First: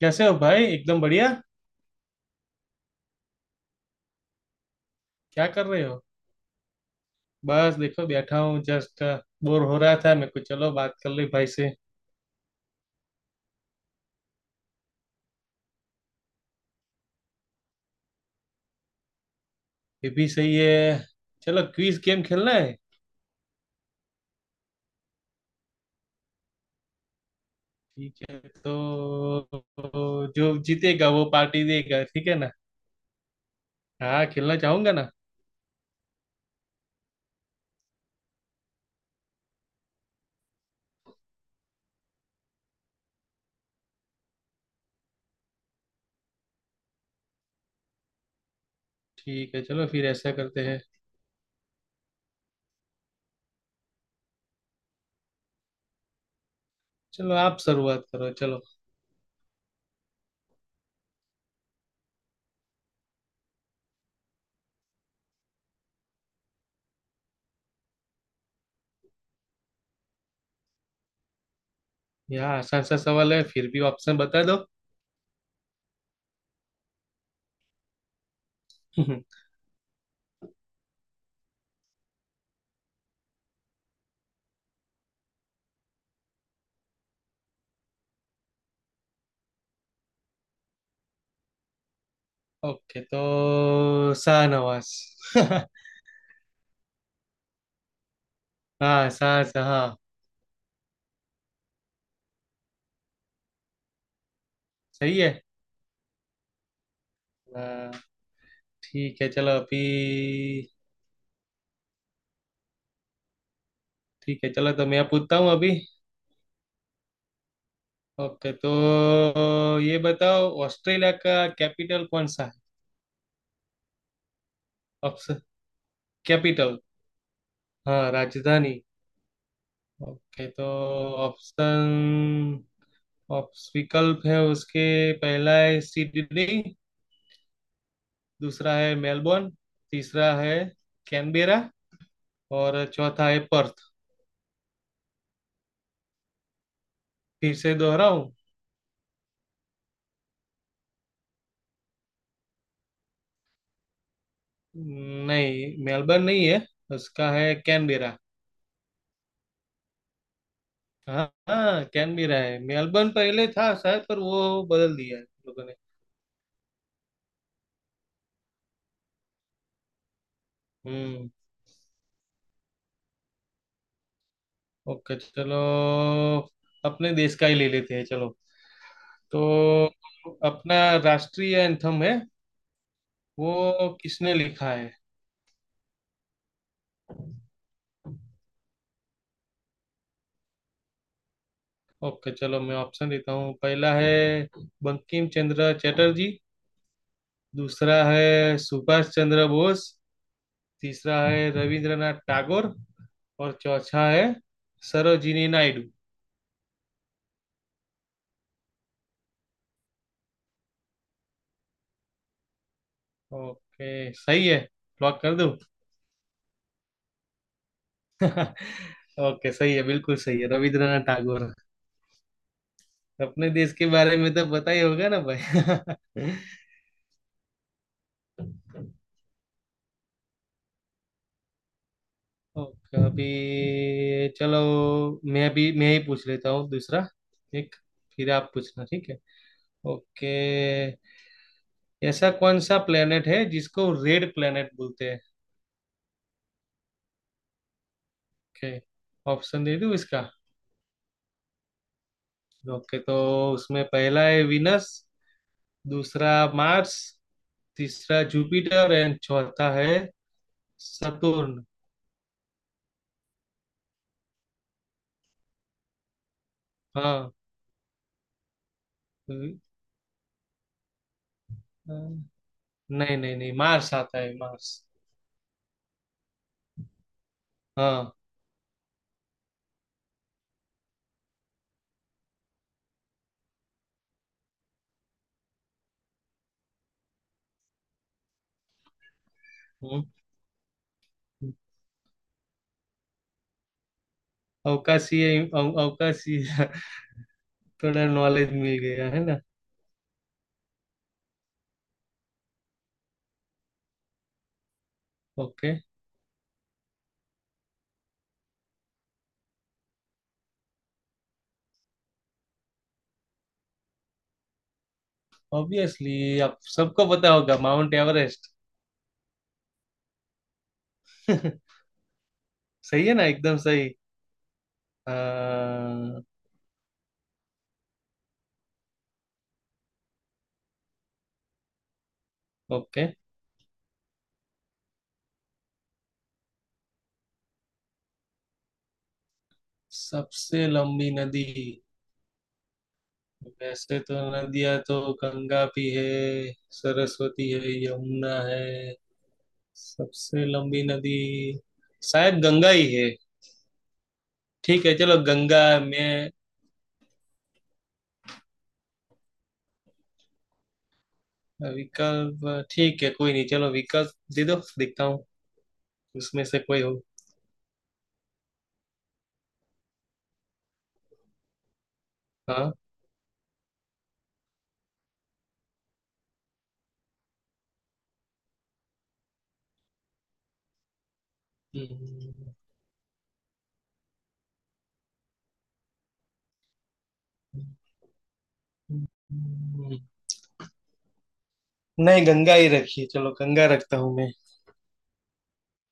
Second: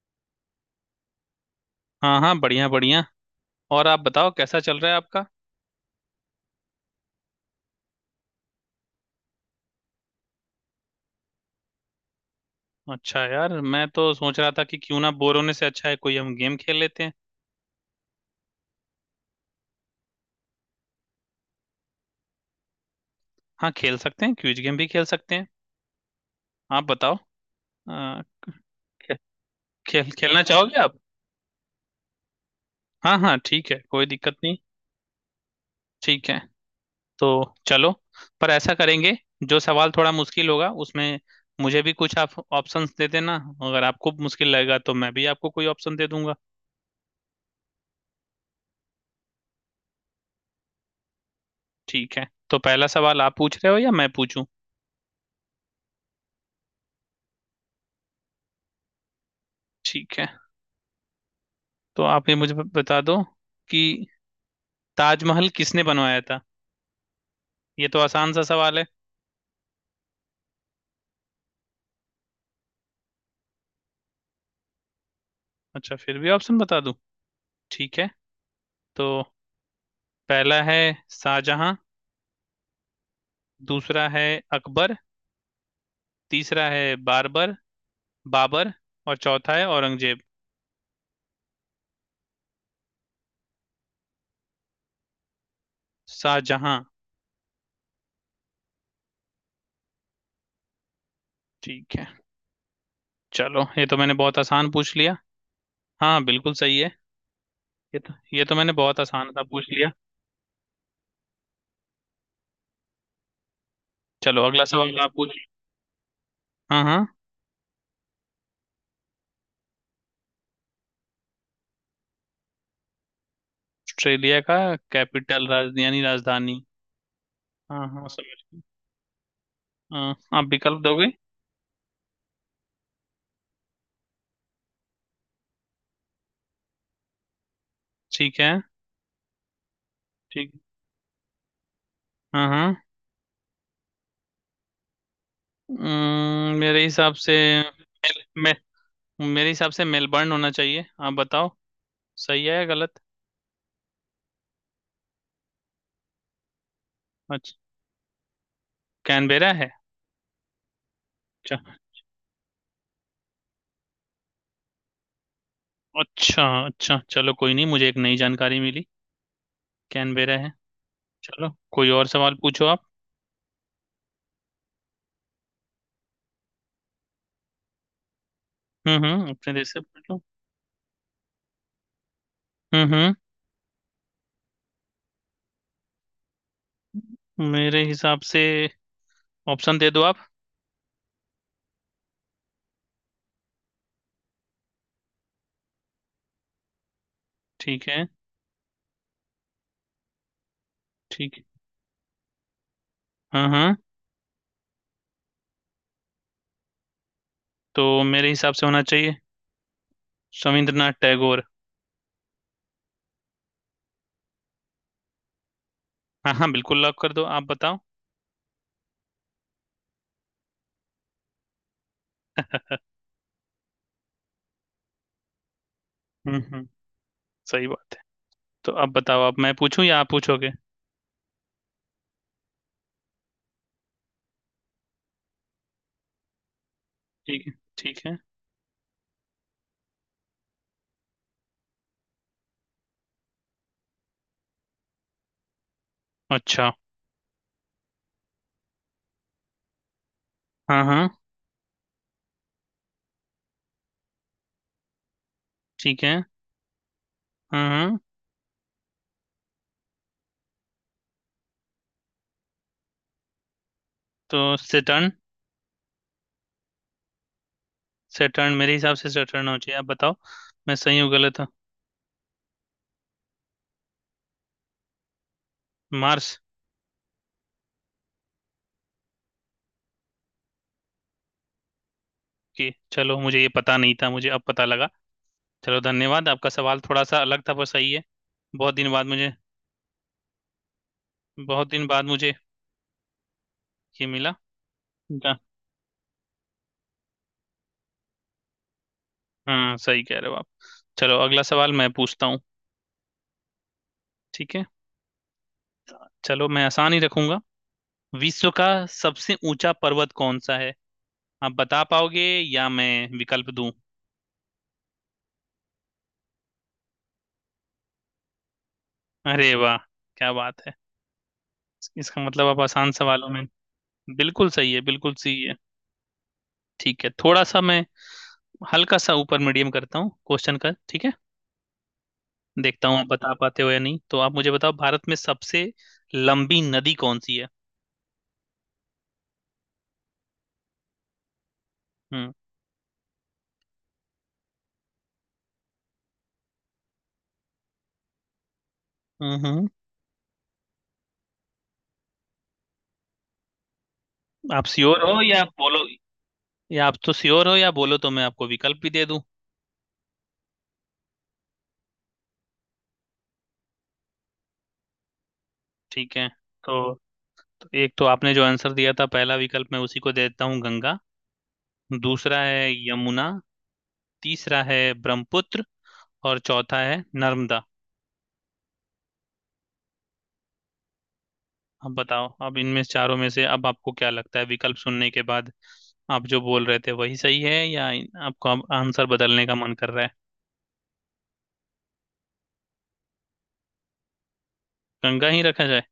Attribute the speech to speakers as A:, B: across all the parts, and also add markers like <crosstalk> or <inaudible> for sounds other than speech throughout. A: कैसे हो भाई? एकदम बढ़िया।
B: हाँ हाँ, बढ़िया बढ़िया। और आप बताओ कैसा चल रहा है आपका।
A: क्या कर रहे हो? बस देखो, बैठा हूँ जस्ट। बोर हो रहा था मेरे को, चलो बात कर ले भाई से।
B: अच्छा यार, मैं तो सोच रहा था कि क्यों ना, बोर होने से अच्छा है कोई हम गेम खेल लेते हैं।
A: ये भी सही है। चलो क्विज गेम खेलना है।
B: हाँ, खेल सकते हैं, क्विज गेम भी खेल सकते हैं। आप बताओ।
A: ठीक
B: आ,
A: है
B: खे, खेल
A: तो
B: खेलना
A: जो
B: चाहोगे आप?
A: जीतेगा वो पार्टी देगा, ठीक है ना।
B: हाँ हाँ ठीक है, कोई
A: हाँ,
B: दिक्कत नहीं।
A: खेलना चाहूंगा ना।
B: ठीक है, तो चलो। पर ऐसा करेंगे, जो सवाल थोड़ा मुश्किल होगा उसमें मुझे भी कुछ आप ऑप्शंस दे देना। अगर आपको मुश्किल लगेगा तो मैं भी आपको कोई ऑप्शन दे दूंगा।
A: ठीक है, चलो फिर ऐसा करते हैं।
B: ठीक है, तो पहला सवाल आप पूछ रहे हो या मैं पूछूं?
A: चलो आप शुरुआत करो, चलो।
B: ठीक है, तो आप ये मुझे बता दो कि ताजमहल किसने बनवाया था। ये तो आसान सा सवाल है।
A: यहाँ आसान सा सवाल है, फिर भी ऑप्शन बता दो।
B: अच्छा, फिर भी ऑप्शन बता दूं। ठीक है, तो
A: <laughs>
B: पहला है शाहजहां, दूसरा है अकबर, तीसरा है बारबर बाबर, और चौथा है औरंगजेब।
A: ओके, तो शाहनवाज। <laughs>
B: शाहजहां।
A: हाँ, शाह, हाँ।
B: ठीक है, चलो ये तो मैंने बहुत आसान पूछ लिया।
A: सही है।
B: हाँ बिल्कुल सही है।
A: हाँ,
B: ये तो मैंने बहुत
A: ठीक है
B: आसान सा
A: चलो
B: पूछ
A: अभी।
B: लिया।
A: ठीक
B: चलो
A: है,
B: अगला
A: चलो तो
B: सवाल
A: मैं
B: आप पूछ।
A: पूछता हूँ अभी।
B: हाँ हाँ।
A: ओके तो ये बताओ, ऑस्ट्रेलिया का कैपिटल कौन सा है?
B: ऑस्ट्रेलिया का
A: ऑप्शन?
B: कैपिटल, राजधानी राजधानी।
A: कैपिटल।
B: हाँ हाँ
A: हाँ,
B: समझ।
A: राजधानी।
B: हाँ,
A: ओके
B: आप
A: तो
B: विकल्प दोगे।
A: ऑप्शन, ऑप्स विकल्प है उसके। पहला है सिडनी।
B: ठीक है।
A: दूसरा है मेलबोर्न। तीसरा
B: ठीक।
A: है कैनबेरा।
B: हाँ हाँ।
A: और चौथा है पर्थ।
B: मेरे हिसाब से,
A: फिर से
B: मेल,
A: दोहराऊं?
B: मे, मेरे हिसाब से मेलबर्न होना चाहिए। आप बताओ सही है या गलत।
A: नहीं, मेलबर्न नहीं है। उसका है
B: अच्छा,
A: कैनबेरा।
B: कैनबेरा है।
A: हाँ
B: अच्छा
A: हाँ, कैन भी रहा है। मेलबर्न पहले था शायद, पर वो बदल दिया है लोगों ने।
B: अच्छा अच्छा चलो कोई नहीं, मुझे एक नई जानकारी मिली, कैनबेरा है।
A: हम्म।
B: चलो कोई और सवाल पूछो आप।
A: ओके चलो, अपने देश का ही ले लेते हैं, चलो।
B: हम्म, अपने देश से
A: तो
B: पूछो।
A: अपना राष्ट्रीय एंथम है,
B: हम्म।
A: वो किसने लिखा है?
B: मेरे हिसाब से, ऑप्शन दे दो आप।
A: ओके चलो, मैं ऑप्शन देता हूँ। पहला है बंकिम चंद्र चटर्जी।
B: ठीक
A: दूसरा
B: है।
A: है सुभाष चंद्र बोस। तीसरा
B: ठीक है।
A: है रविंद्रनाथ टैगोर।
B: हाँ
A: और
B: हाँ।
A: चौथा है सरोजिनी नायडू।
B: तो मेरे हिसाब से होना चाहिए रविंद्रनाथ टैगोर।
A: ओके, सही है। लॉक कर दूं?
B: हाँ हाँ बिल्कुल, लॉक कर दो, आप बताओ।
A: <laughs> ओके सही है, बिल्कुल सही है, रविंद्रनाथ टागोर। अपने देश के बारे में तो पता ही होगा ना भाई। <laughs>
B: हम्म, सही बात है। तो अब बताओ, आप मैं पूछूं या आप पूछोगे?
A: ओके अभी चलो, मैं ही पूछ लेता हूँ दूसरा।
B: ठीक है।
A: ठीक,
B: ठीक है।
A: फिर आप पूछना, ठीक है। ओके। ऐसा कौन सा प्लेनेट है जिसको रेड प्लेनेट बोलते हैं?
B: अच्छा।
A: ओके, ऑप्शन दे दूँ इसका?
B: हाँ हाँ
A: ओके तो उसमें पहला है विनस।
B: ठीक है।
A: दूसरा मार्स।
B: हाँ हाँ।
A: तीसरा जुपिटर, एंड चौथा है सतुर्न।
B: तो सेटर्न। सेटर्न, मेरे हिसाब से सेटर्न हो चाहिए। आप बताओ मैं सही हूँ गलत हूँ।
A: हाँ, नहीं, नहीं, नहीं, मार्स आता है, मार्स।
B: मार्स।
A: हाँ।
B: की चलो, मुझे ये पता नहीं था, मुझे अब पता लगा। चलो धन्यवाद, आपका सवाल थोड़ा सा अलग था पर सही है। बहुत दिन बाद मुझे
A: हम्म,
B: बहुत दिन बाद मुझे ये मिला। जा-
A: अवकाशीय अवकाशीय। <laughs> थोड़ा नॉलेज मिल गया है ना।
B: हाँ सही कह रहे हो आप। चलो अगला सवाल मैं पूछता हूँ। ठीक है,
A: ओके,
B: चलो मैं आसान ही रखूंगा। विश्व का सबसे ऊंचा पर्वत कौन सा है? आप बता पाओगे या मैं विकल्प दूं?
A: ऑब्वियसली आप सबको पता होगा, माउंट एवरेस्ट।
B: अरे वाह, क्या बात है!
A: <laughs>
B: इसका मतलब आप आसान
A: सही है ना,
B: सवालों में।
A: एकदम सही।
B: बिल्कुल सही है बिल्कुल सही है।
A: हाँ,
B: ठीक है, थोड़ा सा मैं हल्का सा ऊपर मीडियम करता हूँ क्वेश्चन का, ठीक है। देखता हूँ आप
A: ओके।
B: बता पाते हो या नहीं। तो आप मुझे बताओ, भारत में सबसे लंबी नदी कौन सी है?
A: सबसे लंबी नदी?
B: हम्म
A: वैसे तो नदियां तो, गंगा भी है, सरस्वती है, यमुना है।
B: हम्म।
A: सबसे लंबी नदी शायद गंगा ही है।
B: आप
A: ठीक है,
B: श्योर
A: चलो
B: हो या
A: गंगा।
B: बोलो,
A: मैं
B: या आप तो श्योर हो या बोलो तो मैं आपको विकल्प भी दे दूं।
A: विकल्प, ठीक है, कोई नहीं, चलो विकल्प दे दो, देखता हूँ
B: ठीक है।
A: उसमें से
B: तो
A: कोई हो।
B: एक तो आपने जो आंसर दिया था पहला विकल्प मैं उसी को दे देता हूँ, गंगा। दूसरा है
A: हाँ।
B: यमुना, तीसरा है ब्रह्मपुत्र, और चौथा है नर्मदा। अब बताओ,
A: हम्म,
B: अब इनमें से चारों में से अब आपको क्या लगता है, विकल्प सुनने के बाद आप जो बोल रहे थे वही सही है या आपको अब आंसर बदलने का मन कर रहा है?
A: नहीं, गंगा ही रखिए, चलो गंगा रखता हूँ मैं।
B: गंगा ही रखा जाए।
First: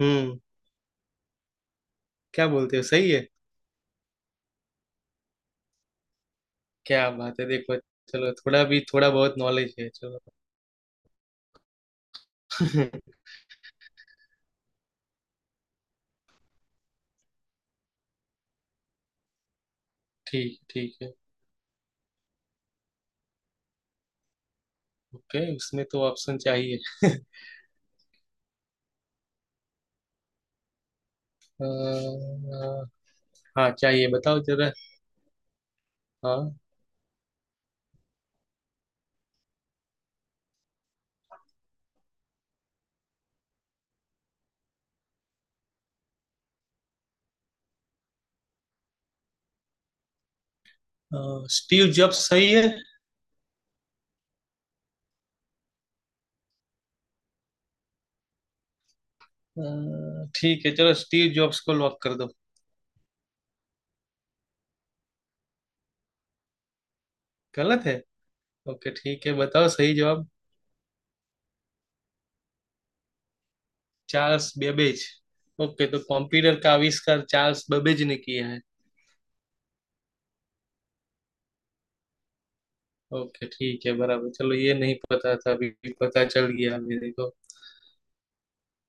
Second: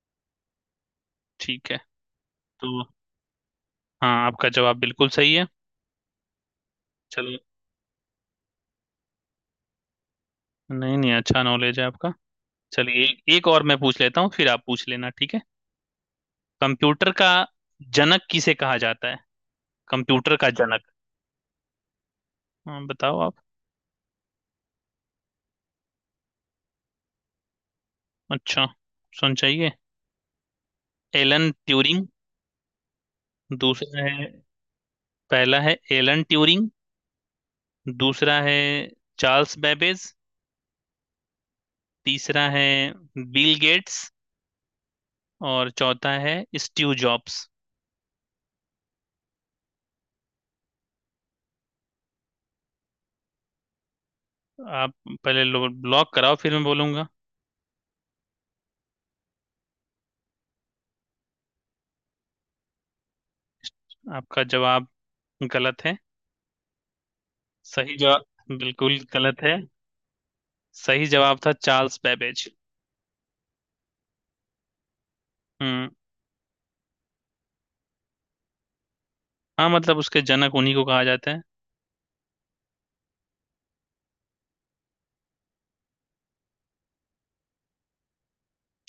A: हम्म।
B: ठीक है।
A: क्या
B: तो
A: बोलते हो, सही है?
B: हाँ, आपका जवाब बिल्कुल सही है।
A: क्या बात
B: चलो।
A: है, देखो। चलो, थोड़ा भी, थोड़ा बहुत नॉलेज है, चलो।
B: नहीं नहीं, अच्छा नॉलेज है आपका। चलिए एक,
A: <laughs>
B: एक और मैं पूछ लेता हूँ फिर आप पूछ लेना, ठीक है। कंप्यूटर का जनक किसे कहा जाता है? कंप्यूटर का
A: ठीक
B: जनक।
A: ठीक है
B: हाँ बताओ आप।
A: ओके, उसमें तो ऑप्शन चाहिए। <laughs>
B: अच्छा, सुन चाहिए। एलन
A: अ,
B: ट्यूरिंग।
A: अ, हाँ
B: दूसरा
A: चाहिए,
B: है,
A: बताओ जरा।
B: पहला है एलन
A: हाँ।
B: ट्यूरिंग, दूसरा है चार्ल्स बेबेज, तीसरा है बिल गेट्स, और चौथा है स्टीव जॉब्स।
A: अ, स्टीव जॉब्स सही है।
B: आप पहले लॉक कराओ फिर मैं बोलूंगा।
A: अ, ठीक है चलो, स्टीव जॉब्स को लॉक कर दो।
B: आपका जवाब गलत है।
A: गलत है?
B: सही जवाब,
A: ओके
B: बिल्कुल
A: ठीक है,
B: गलत है।
A: बताओ सही जवाब।
B: सही जवाब था Charles Babbage.
A: Charles Babbage. Okay,
B: हम्म।
A: तो कंप्यूटर का आविष्कार चार्ल्स बेबेज ने किया है।
B: हाँ मतलब उसके जनक उन्हीं को कहा जाता है।
A: ओके ठीक है, बराबर, चलो ये नहीं पता था अभी। पता चल गया मेरे को।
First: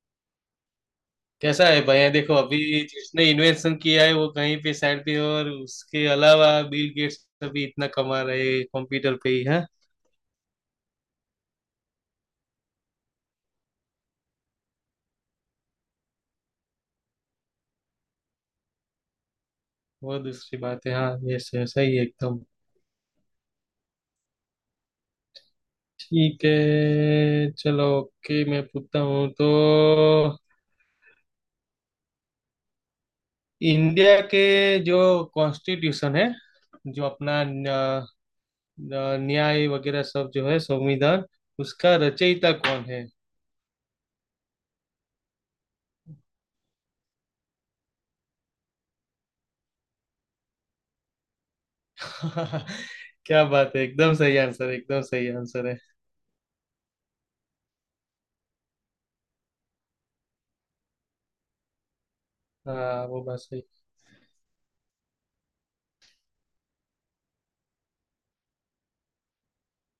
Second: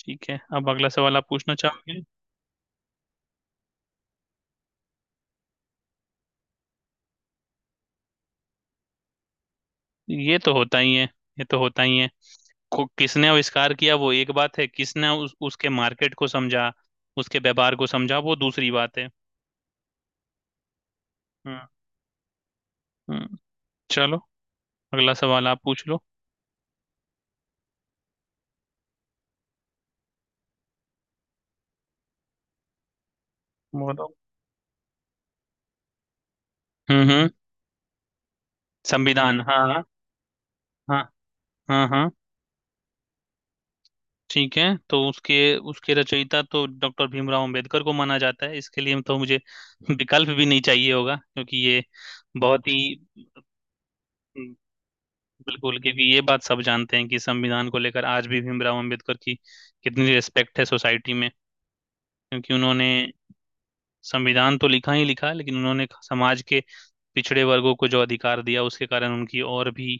B: ठीक है, अब अगला सवाल आप पूछना
A: कैसा है
B: चाहोगे।
A: भाई देखो, अभी जिसने इन्वेंशन किया है वो कहीं पे साइड पे, और उसके अलावा बिल गेट्स अभी इतना कमा रहे हैं, कंप्यूटर पे ही है।
B: ये तो होता ही है, ये तो होता ही है। किसने आविष्कार किया वो एक बात है, किसने उसके मार्केट को समझा, उसके व्यापार को समझा वो दूसरी बात है।
A: वो दूसरी बात है, हाँ, ये
B: हम्म।
A: सही सही है एकदम।
B: हम्म। चलो अगला सवाल आप पूछ लो।
A: ठीक है चलो, ओके मैं पूछता हूँ तो।
B: बोलो।
A: इंडिया के जो कॉन्स्टिट्यूशन है, जो
B: हम्म।
A: अपना
B: संविधान, हाँ
A: न्याय
B: हाँ।
A: वगैरह सब जो है,
B: हाँ
A: संविधान,
B: हाँ।
A: उसका
B: हाँ
A: रचयिता कौन है?
B: ठीक है। तो उसके उसके रचयिता तो डॉक्टर भीमराव अंबेडकर को माना जाता है, इसके लिए तो मुझे विकल्प भी नहीं चाहिए होगा क्योंकि ये बहुत
A: <laughs>
B: ही।
A: क्या बात है, एकदम सही आंसर, एकदम सही आंसर
B: बिल्कुल,
A: है।
B: क्योंकि ये बात सब जानते हैं कि संविधान को लेकर आज भी भीमराव अंबेडकर की कितनी रिस्पेक्ट है सोसाइटी में, क्योंकि उन्होंने
A: हाँ वो बात सही।
B: संविधान तो लिखा ही लिखा, लेकिन उन्होंने समाज के पिछड़े वर्गों को जो अधिकार दिया उसके कारण उनकी और भी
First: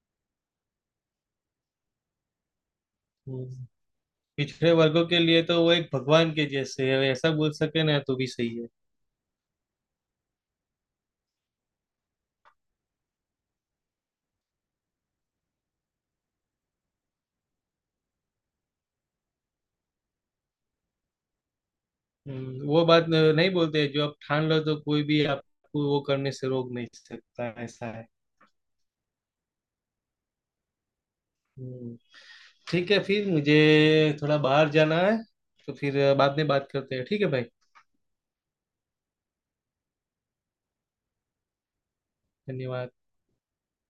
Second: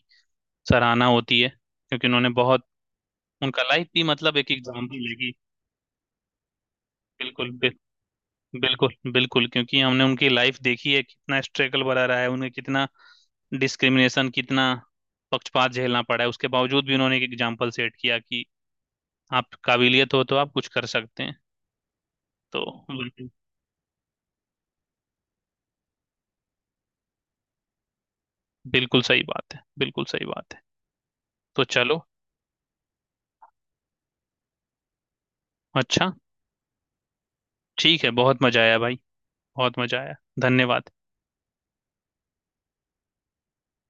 B: सराहना होती है। क्योंकि उन्होंने बहुत, उनका
A: हम्म।
B: लाइफ भी मतलब एक
A: पिछड़े वर्गों
B: एग्जाम्पल है
A: के
B: कि,
A: लिए तो वो एक भगवान के जैसे है, ऐसा
B: बिल्कुल
A: बोल
B: बि,
A: सके ना तो भी सही है।
B: बिल्कुल बिल्कुल, क्योंकि हमने उनकी लाइफ देखी है कितना स्ट्रगल भरा रहा है, उन्हें कितना डिस्क्रिमिनेशन, कितना पक्षपात झेलना पड़ा है। उसके बावजूद भी उन्होंने एक एग्जाम्पल सेट किया कि आप काबिलियत हो तो आप कुछ कर सकते हैं। तो
A: वो बात
B: बिल्कुल,
A: नहीं बोलते, जो आप ठान लो तो कोई भी आपको वो करने से रोक नहीं सकता, ऐसा है।
B: बिल्कुल सही बात है, बिल्कुल सही बात है। तो
A: हम्म।
B: चलो।
A: ठीक है, फिर मुझे थोड़ा बाहर जाना है, तो फिर
B: अच्छा,
A: बाद में बात करते हैं, ठीक है भाई।
B: ठीक है, बहुत मजा आया भाई, बहुत मजा आया, धन्यवाद।
A: धन्यवाद।